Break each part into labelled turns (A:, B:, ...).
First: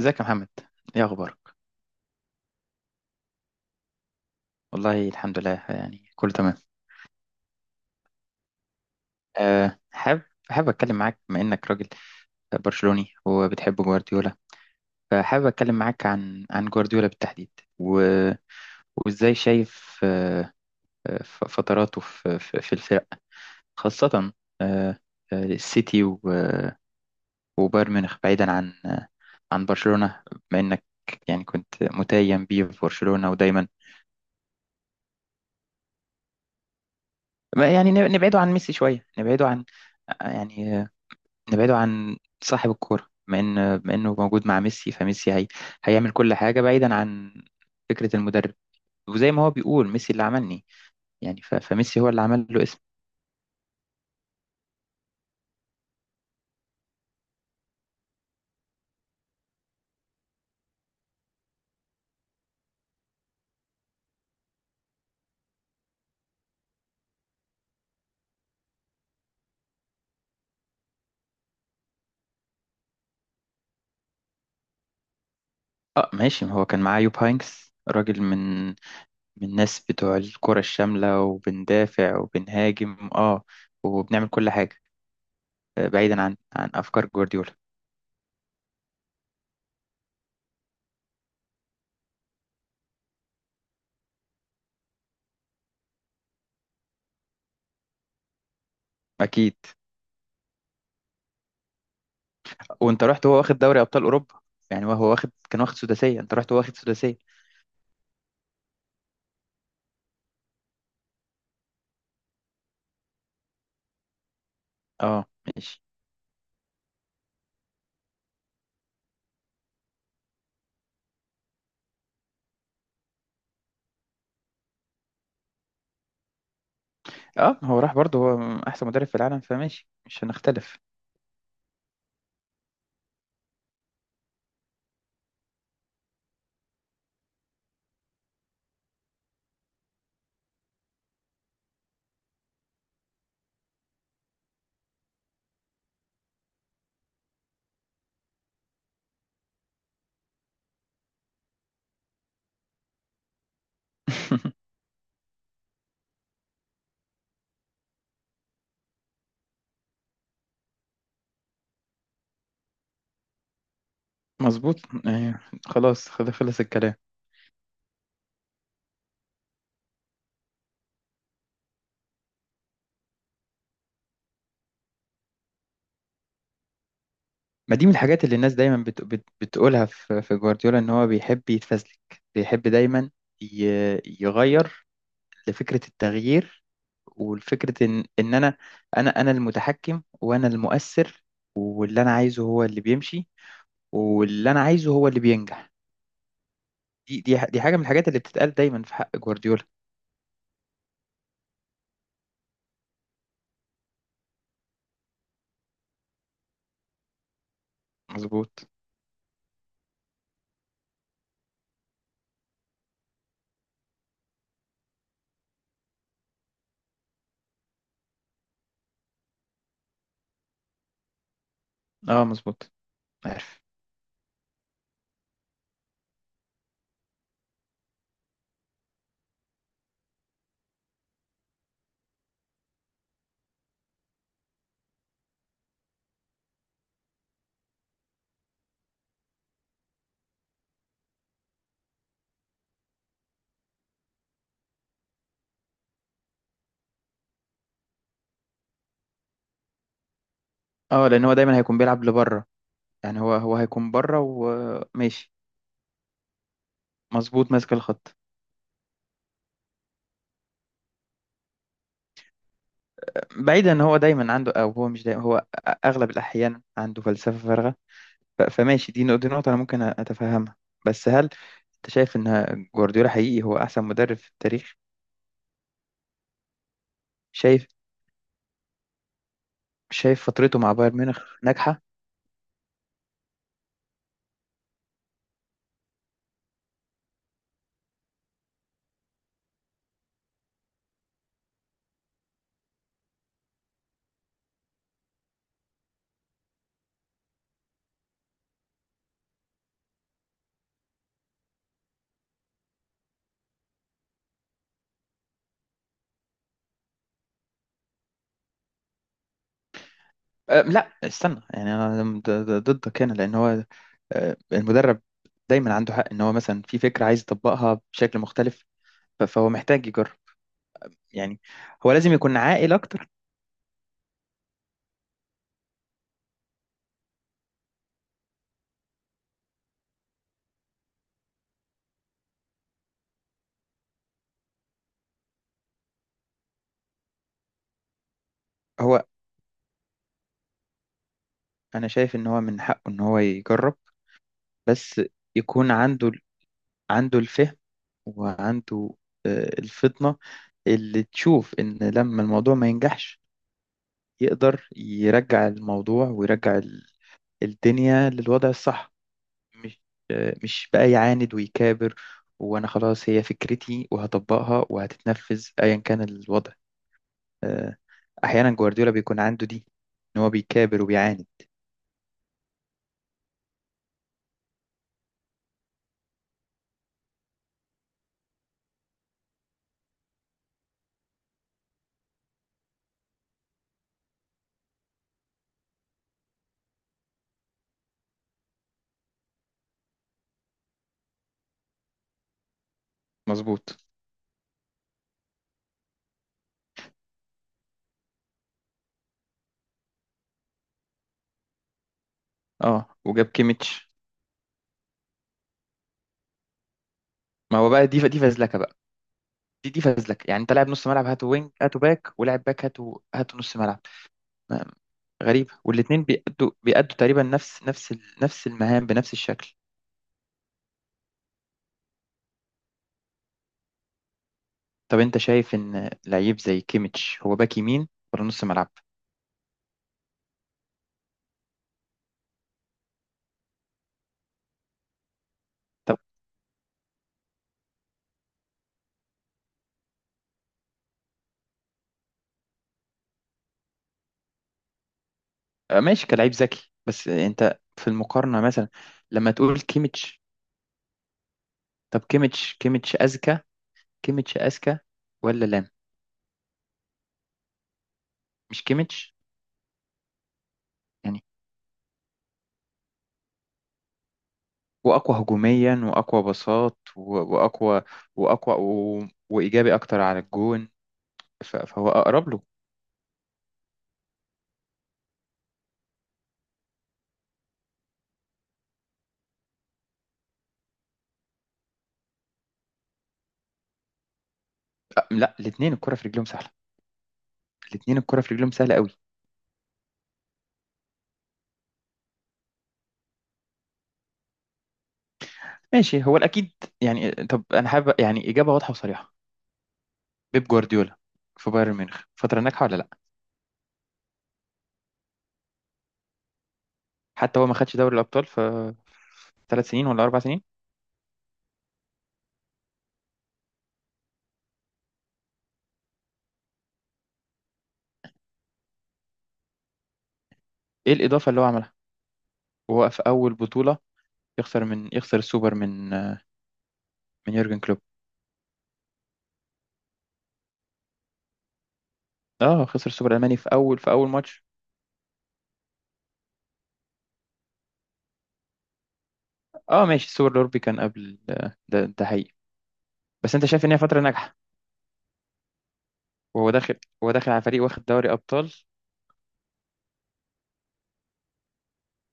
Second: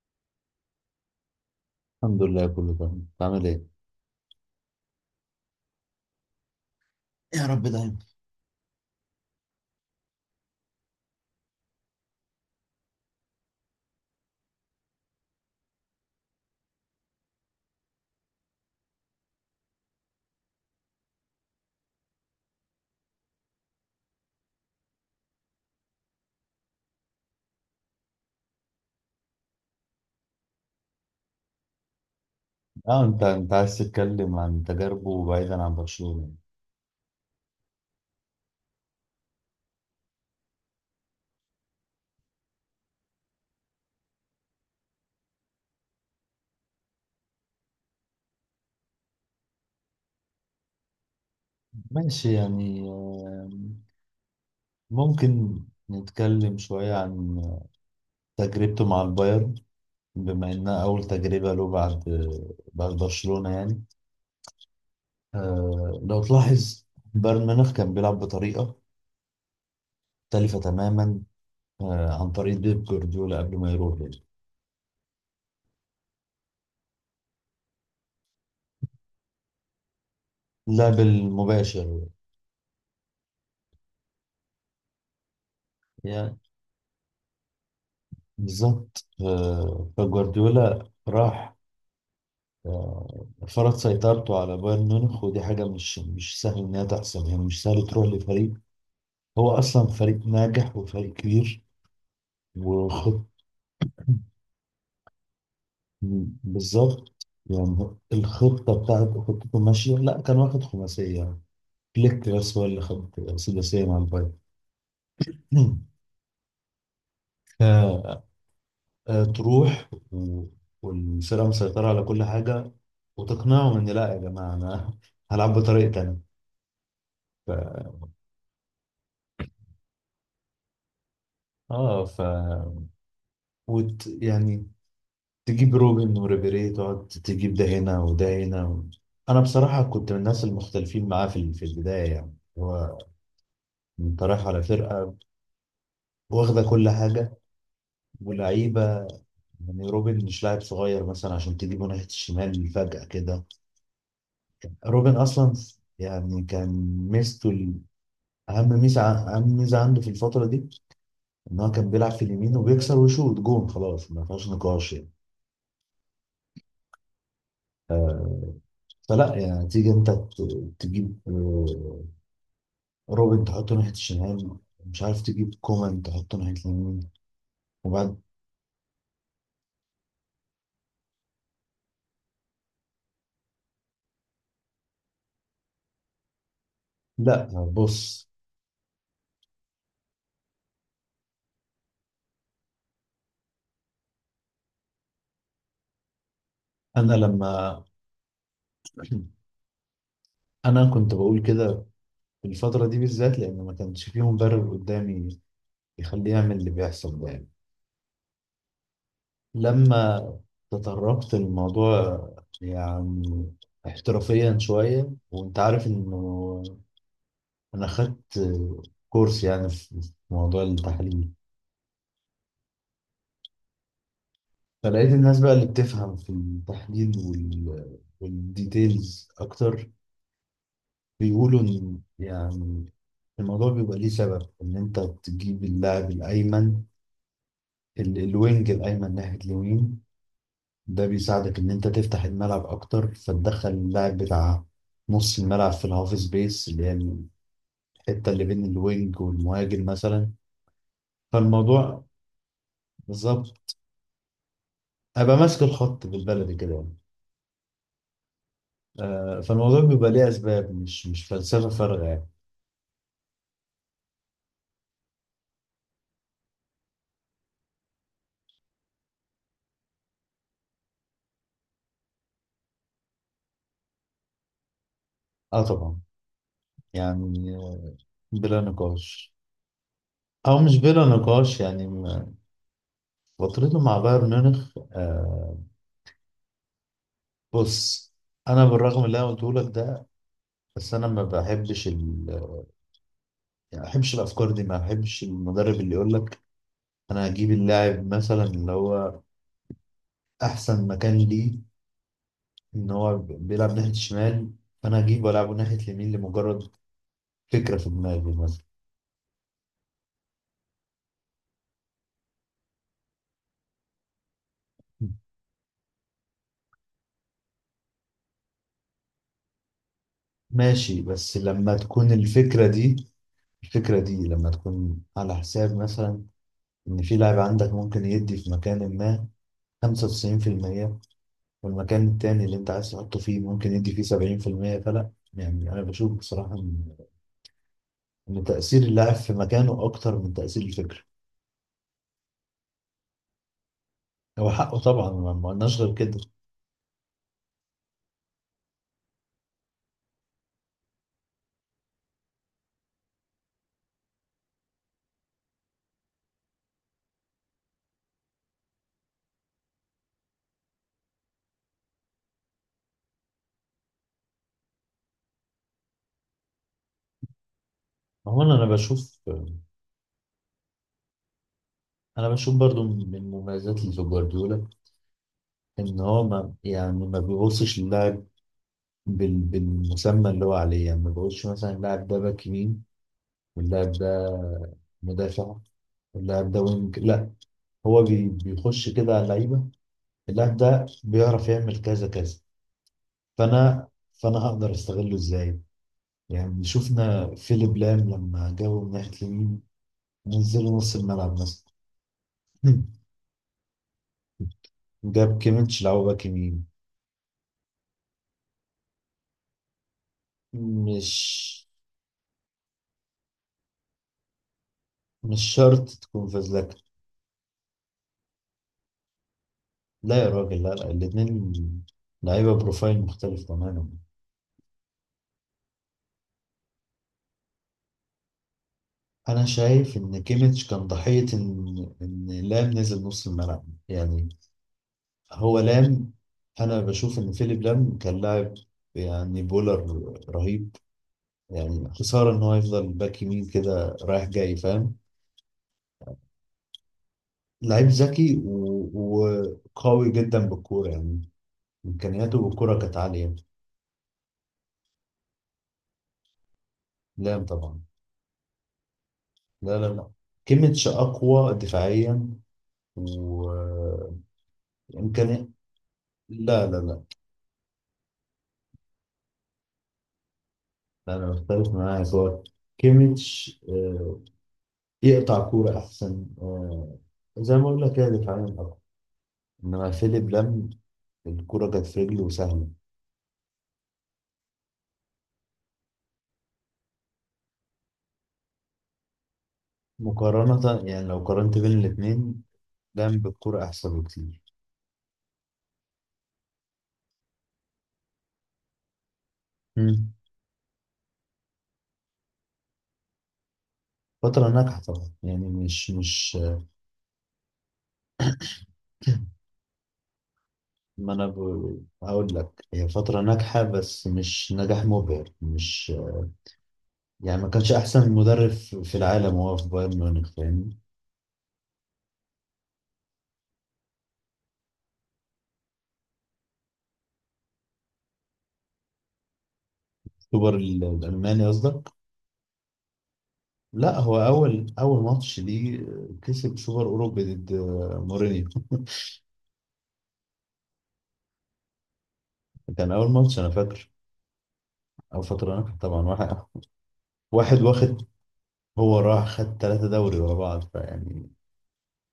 A: ازيك يا محمد؟ ايه اخبارك؟
B: الحمد لله، كله تمام. بتعمل ايه؟
A: والله الحمد لله، يعني كله تمام.
B: يا رب دايما.
A: أه حابب حابب اتكلم معاك بما انك راجل برشلوني وبتحب جوارديولا، فحابب اتكلم معاك عن جوارديولا بالتحديد. و... وازاي شايف فتراته في الفرق، خاصة أه آه، السيتي وبايرن ميونخ، بعيدا عن برشلونة، بما انك يعني كنت متيم بيه في
B: اه، انت
A: برشلونة
B: انت
A: ودايما
B: عايز تتكلم عن تجاربه بعيدا عن برشلونة.
A: يعني نبعده عن ميسي شوية يعني نبعده عن صاحب الكورة، بما إنه موجود مع ميسي، فميسي هيعمل كل حاجة بعيدا عن فكرة المدرب. وزي ما هو بيقول، ميسي اللي عملني، يعني فميسي هو اللي
B: ماشي
A: عمل له اسم.
B: يعني، ممكن نتكلم شوية عن تجربته مع البايرن، بما انها اول تجربة له بعد برشلونة يعني. لو تلاحظ، بايرن ميونخ كان بيلعب بطريقة مختلفة تماما، عن طريق بيب جوارديولا قبل ما يروح يعني.
A: اه، ماشي، ما هو كان معاه يوب هاينكس، راجل من الناس بتوع الكرة
B: اللعب
A: الشاملة،
B: المباشر.
A: وبندافع وبنهاجم وبنعمل كل حاجة، بعيدا عن
B: يعني
A: عن أفكار جوارديولا.
B: بالظبط، فجوارديولا راح فرض سيطرته على بايرن ميونخ، ودي حاجة مش سهل إنها تحصل، يعني مش سهل تروح لفريق هو
A: أكيد.
B: أصلا فريق ناجح وفريق كبير
A: وأنت
B: وخط.
A: رحت هو واخد دوري أبطال أوروبا، يعني هو واخد كان واخد سداسية، أنت رحت هو واخد سداسية.
B: بالظبط، يعني الخطة بتاعت خطته ماشية. لا، كان واخد خماسية فليك، بس هو اللي خد سداسية مع البايرن.
A: اه، ماشي.
B: ف- تروح والفرقة مسيطرة على كل حاجة، وتقنعهم إن لا يا جماعة، أنا هلعب بطريقة تانية. ف...
A: اه، هو راح برضه، هو احسن مدرب في العالم، فماشي مش هنختلف.
B: اه، يعني تجيب روبن وريبيري، تقعد تجيب ده هنا وده هنا انا بصراحه كنت من الناس المختلفين معاه في البدايه. يعني هو، انت رايح على فرقه واخده كل حاجه ولعيبه. يعني روبن مش لاعب صغير مثلا عشان تجيبه ناحيه الشمال فجاه كده. روبن اصلا يعني كان ميزته اهم ميزه عنده في الفتره دي ان هو كان بيلعب في اليمين وبيكسر ويشوط جون. خلاص، ما فيهاش
A: مظبوط.
B: نقاش يعني.
A: يعني خلاص، خلص الكلام.
B: آه، فلا يعني، تيجي انت تجيب روبن تحطه ناحية الشمال، مش عارف تجيب كومان تحطه ناحية اليمين
A: ما دي من
B: وبعد.
A: الحاجات اللي الناس دايما بتقولها في جوارديولا، ان هو بيحب يتفزلك. بيحب دايما ي... يغير لفكرة التغيير،
B: لا
A: والفكرة ان
B: بص.
A: ان انا المتحكم وانا المؤثر، واللي انا عايزه هو اللي بيمشي، واللي انا عايزه هو اللي بينجح.
B: أنا
A: دي حاجة
B: لما
A: من الحاجات اللي بتتقال دايما في حق جوارديولا.
B: أنا كنت بقول كده في الفترة دي بالذات، لأن ما كانش فيه مدرب قدامي يخليه يعمل اللي بيحصل ده يعني.
A: مظبوط.
B: لما تطرقت الموضوع يعني احترافيا شوية، وأنت عارف إنه أنا خدت كورس يعني في موضوع التحليل،
A: اه، مظبوط، عارف.
B: فلقيت الناس بقى اللي بتفهم في التحليل والديتيلز أكتر، بيقولوا إن يعني الموضوع بيبقى ليه سبب. إن أنت تجيب اللاعب الأيمن، الوينج الأيمن ناحية اليمين، ده بيساعدك إن أنت تفتح الملعب أكتر، فتدخل اللاعب بتاع نص الملعب في الهاف سبيس، اللي هي الحتة اللي بين الوينج والمهاجم مثلا.
A: اه، لان هو دايما هيكون
B: فالموضوع
A: بيلعب لبره، يعني هو
B: بالظبط،
A: هو هيكون بره وماشي.
B: أبقى ماسك الخط بالبلدي كده يعني.
A: مظبوط، ماسك الخط.
B: فالموضوع بيبقى ليه أسباب، مش فلسفة فارغة يعني.
A: بعيدا ان هو دايما عنده، او هو مش دايما، هو اغلب الاحيان عنده فلسفه فارغه. فماشي، دي نقطه انا ممكن اتفهمها. بس هل انت شايف ان جوارديولا حقيقي هو احسن مدرب في التاريخ؟
B: اه طبعا، يعني
A: شايف؟
B: بلا نقاش.
A: شايف
B: او
A: فترته مع
B: مش
A: بايرن
B: بلا
A: ميونخ
B: نقاش
A: ناجحه؟
B: يعني. فترته مع بايرن ميونخ بص، انا بالرغم اللي انا قلته لك ده، بس انا ما بحبش يعني ما بحبش الافكار دي. ما بحبش المدرب اللي يقول لك انا هجيب اللاعب مثلا، اللي هو احسن مكان ليه ان هو بيلعب ناحيه الشمال، فانا هجيبه والعبه ناحيه اليمين لمجرد فكره في دماغي مثلا.
A: أه، لا استنى، يعني انا ضدك هنا لان هو، المدرب دايما عنده حق ان هو مثلا في فكره عايز يطبقها بشكل مختلف، فهو محتاج يجرب.
B: ماشي، بس
A: يعني
B: لما
A: هو
B: تكون
A: لازم يكون
B: الفكره
A: عاقل
B: دي،
A: اكتر.
B: لما تكون على حساب مثلا إن في لاعب عندك ممكن يدي في مكان ما 95%، والمكان التاني اللي أنت عايز تحطه فيه ممكن يدي فيه 70%، فلا. يعني أنا بشوف بصراحة إن تأثير
A: هو
B: اللاعب في مكانه أكتر من تأثير الفكرة.
A: انا شايف ان هو من حقه ان هو يجرب،
B: هو حقه
A: بس
B: طبعا، ما
A: يكون
B: قلناش غير
A: عنده ال-
B: كده.
A: عنده الفهم، وعنده الفطنة اللي تشوف ان لما الموضوع ما ينجحش، يقدر يرجع الموضوع ويرجع الدنيا للوضع الصح، مش مش بقى يعاند ويكابر، وانا خلاص هي فكرتي وهطبقها وهتتنفذ ايا كان الوضع. آه،
B: هو
A: احيانا
B: أنا
A: جوارديولا بيكون
B: بشوف.
A: عنده دي، ان هو بيكابر وبيعاند.
B: أنا بشوف برضو من مميزات اللي في جوارديولا إن هو، ما يعني ما بيبصش للاعب بالمسمى اللي هو عليه. يعني ما بيقولش مثلا اللاعب ده باك يمين، واللاعب ده مدافع، واللاعب ده وينج. لا، هو بيخش كده على اللعيبه، اللاعب ده بيعرف يعمل كذا كذا.
A: مظبوط.
B: فانا فانا هقدر استغله ازاي. يعني شفنا فيليب لام لما جابه من ناحيه اليمين، نزله نص الملعب مثلا.
A: اه، وجاب كيميتش.
B: جاب كيميتش لعبه باك يمين.
A: ما هو بقى، دي فزلكه بقى، دي فزلكه، يعني انت لاعب نص ملعب
B: مش
A: هاتوا وينج، هاتوا باك، ولاعب باك هاتوا هاتوا نص ملعب. ما- غريبه،
B: مش شرط
A: والاثنين
B: تكون
A: بيأدوا
B: فازلكا.
A: بيأدوا تقريبا نفس المهام بنفس الشكل.
B: لا يا راجل، لا لا، الاتنين لعيبه بروفايل مختلف تماما.
A: طب انت شايف ان لعيب زي كيميتش هو باك يمين ولا نص ملعب؟
B: انا شايف ان كيميتش كان ضحيه ان لام نزل نص الملعب يعني. هو
A: طب
B: لام، انا بشوف ان فيليب لام كان لاعب، يعني بولر رهيب. يعني خساره ان هو يفضل باك يمين كده رايح جاي، فاهم.
A: ماشي كلاعب ذكي، بس انت
B: لعيب
A: في
B: ذكي
A: المقارنه مثلا
B: و-
A: لما تقول
B: وقوي
A: كيميتش.
B: جدا بالكوره يعني.
A: طب
B: امكانياته
A: كيميتش
B: بالكوره
A: كيميتش
B: كانت عاليه.
A: اذكى، كيميتش اذكى ولا لام؟
B: لام طبعا.
A: مش كيميتش؟
B: لا لا لا، كيميتش
A: يعني.
B: اقوى دفاعيا وامكانيات.
A: واقوى هجوميا واقوى
B: لا لا
A: بساط
B: لا،
A: واقوى، واقوى وايجابي اكتر على الجون،
B: انا مختلف
A: فهو
B: معاك.
A: اقرب
B: هو
A: له.
B: كيميتش، يقطع كوره احسن، زي ما اقول لك كده، دفاعيا. انما فيليب لام، الكرة جت في رجله وسهلة.
A: لا، الاثنين الكره في رجلهم سهله، الاثنين الكره في رجلهم سهله قوي.
B: مقارنة يعني، لو قارنت بين الاتنين، لام بالكرة احسن بكتير.
A: ماشي، هو الاكيد. يعني طب انا حابب يعني اجابه واضحه وصريحه،
B: مم.
A: بيب جوارديولا في بايرن ميونخ فتره ناجحه ولا لا؟
B: فترة ناجحة طبعا، يعني مش.
A: حتى هو ما خدش دوري الابطال في 3 سنين ولا 4 سنين.
B: ما انا هقول لك، هي فترة ناجحة بس مش نجاح مبهر، مش. يعني ما كانش احسن مدرب في العالم وهو في بايرن ميونخ، فاهمني.
A: ايه الاضافه اللي هو عملها، وهو في اول بطوله يخسر السوبر من يورجن كلوب.
B: سوبر الالماني قصدك.
A: اه، خسر السوبر الالماني في اول في
B: لا،
A: اول
B: هو
A: ماتش.
B: اول ماتش ليه، كسب سوبر اوروبي ضد مورينيو.
A: اه، ماشي، السوبر الأوروبي كان قبل، ده حقيقي.
B: كان اول
A: بس
B: ماتش
A: انت
B: انا
A: شايف ان هي
B: فاكر.
A: فترة ناجحة،
B: او فترة ناجحة طبعا. واحد
A: وهو داخل هو داخل على
B: واحد
A: فريق واخد
B: واخد،
A: دوري أبطال.
B: هو راح خد 3 دوري ورا بعض، فيعني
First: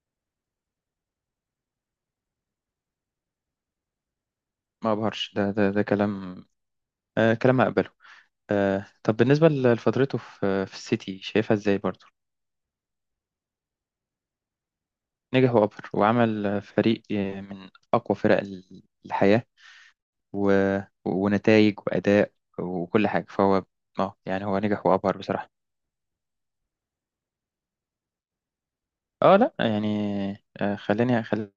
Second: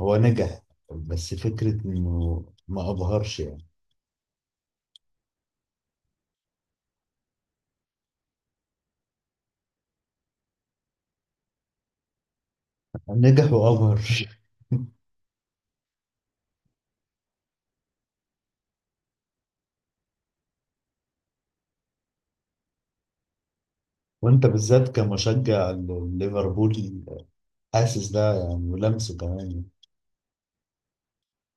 B: هو نجح. بس فكرة إنه ما أبهرش يعني.
A: ما ابهرش، ده كلام، آه، كلام هقبله. آه، طب بالنسبة لفترته في السيتي شايفها ازاي برضه؟
B: نجح وأبهر.
A: نجح وأبهر، وعمل فريق من أقوى فرق الحياة و... ونتائج وأداء وكل حاجة، فهو اه يعني
B: وأنت
A: هو نجح
B: بالذات
A: وأبهر بصراحة.
B: كمشجع ليفربول، حاسس ده يعني، ولمسه
A: اه،
B: كمان
A: لا
B: يعني.
A: يعني، خليني خليني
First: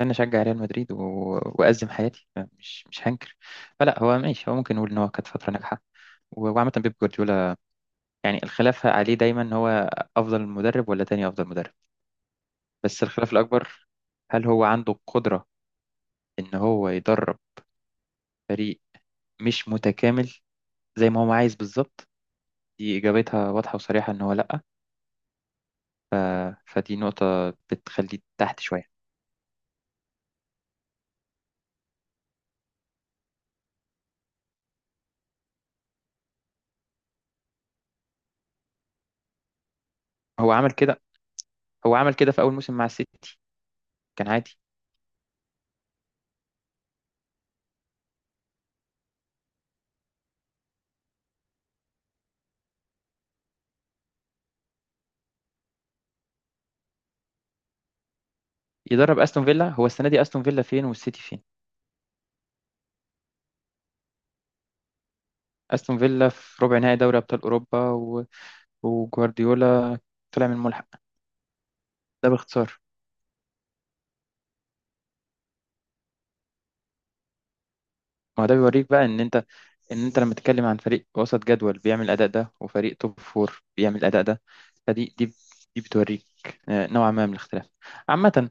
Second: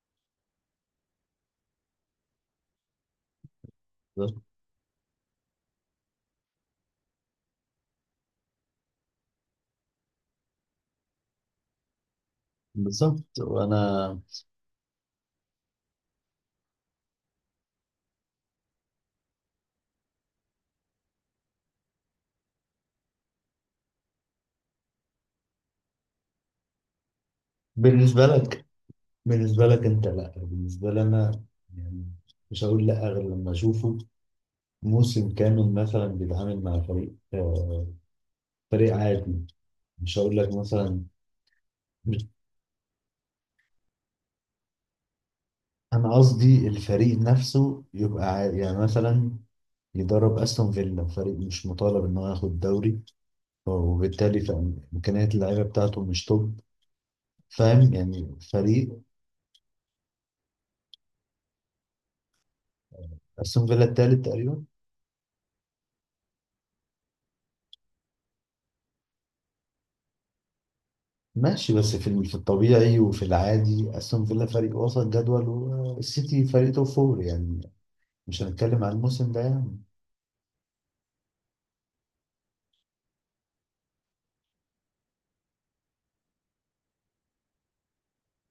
A: انا اشجع ريال مدريد وازم حياتي، مش هنكر، فلا هو
B: بالظبط.
A: ماشي، هو ممكن نقول ان هو كانت فتره ناجحه. وعامه بيب جوارديولا، يعني الخلاف عليه دايما ان هو افضل مدرب ولا تاني افضل مدرب، بس الخلاف
B: بالظبط.
A: الاكبر
B: وأنا
A: هل هو عنده القدره ان هو يدرب فريق مش متكامل زي ما هو عايز بالظبط. دي اجابتها واضحه وصريحه ان هو لا، ف... فدي نقطه بتخليه
B: بالنسبة
A: تحت
B: لك
A: شويه.
B: بالنسبة لك أنت لأ، بالنسبة لي أنا يعني مش هقول لأ غير لما أشوفه موسم كامل مثلا بيتعامل مع فريق عادي. مش هقول
A: هو
B: لك
A: عمل كده،
B: مثلا.
A: هو عمل كده في اول موسم مع السيتي، كان عادي.
B: انا قصدي الفريق نفسه يبقى يعني مثلا يدرب استون فيلا، فريق مش مطالب ان هو ياخد دوري، وبالتالي امكانيات اللعيبه بتاعته مش توب. فاهم يعني، فريق.
A: يدرب استون فيلا، هو السنه دي استون فيلا فين والسيتي فين؟
B: استون فيلا التالت تقريبا.
A: استون فيلا في ربع نهائي دوري ابطال اوروبا، وجوارديولا طلع من الملحق.
B: ماشي، بس
A: ده
B: في
A: باختصار.
B: الطبيعي وفي العادي استون فيلا فريق وسط جدول، والسيتي فريق توب فور يعني.
A: ما
B: مش
A: هو ده
B: هنتكلم
A: بيوريك
B: عن
A: بقى ان
B: الموسم ده
A: انت
B: يعني.
A: ان انت لما تتكلم عن فريق وسط جدول بيعمل الاداء ده، وفريق توب فور بيعمل الاداء ده، فدي دي دي بتوريك نوعا ما من الاختلاف. عامة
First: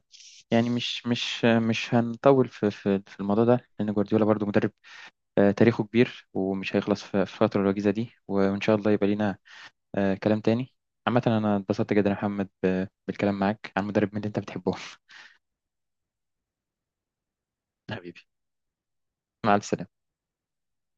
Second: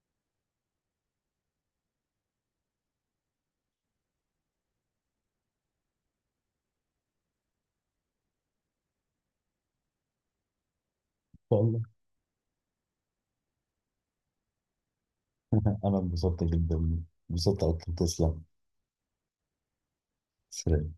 A: يعني مش هنطول في الموضوع ده، لأن جوارديولا برضو مدرب تاريخه كبير، ومش هيخلص في الفترة الوجيزة دي، وإن شاء الله يبقى لينا كلام تاني. عامة، أنا
B: والله
A: اتبسطت جدا يا محمد بالكلام معاك عن مدرب من اللي أنت بتحبه.
B: انا انبسطت جدا، انبسطت اكتر،
A: حبيبي
B: تسلم.
A: مع السلامة
B: سلام.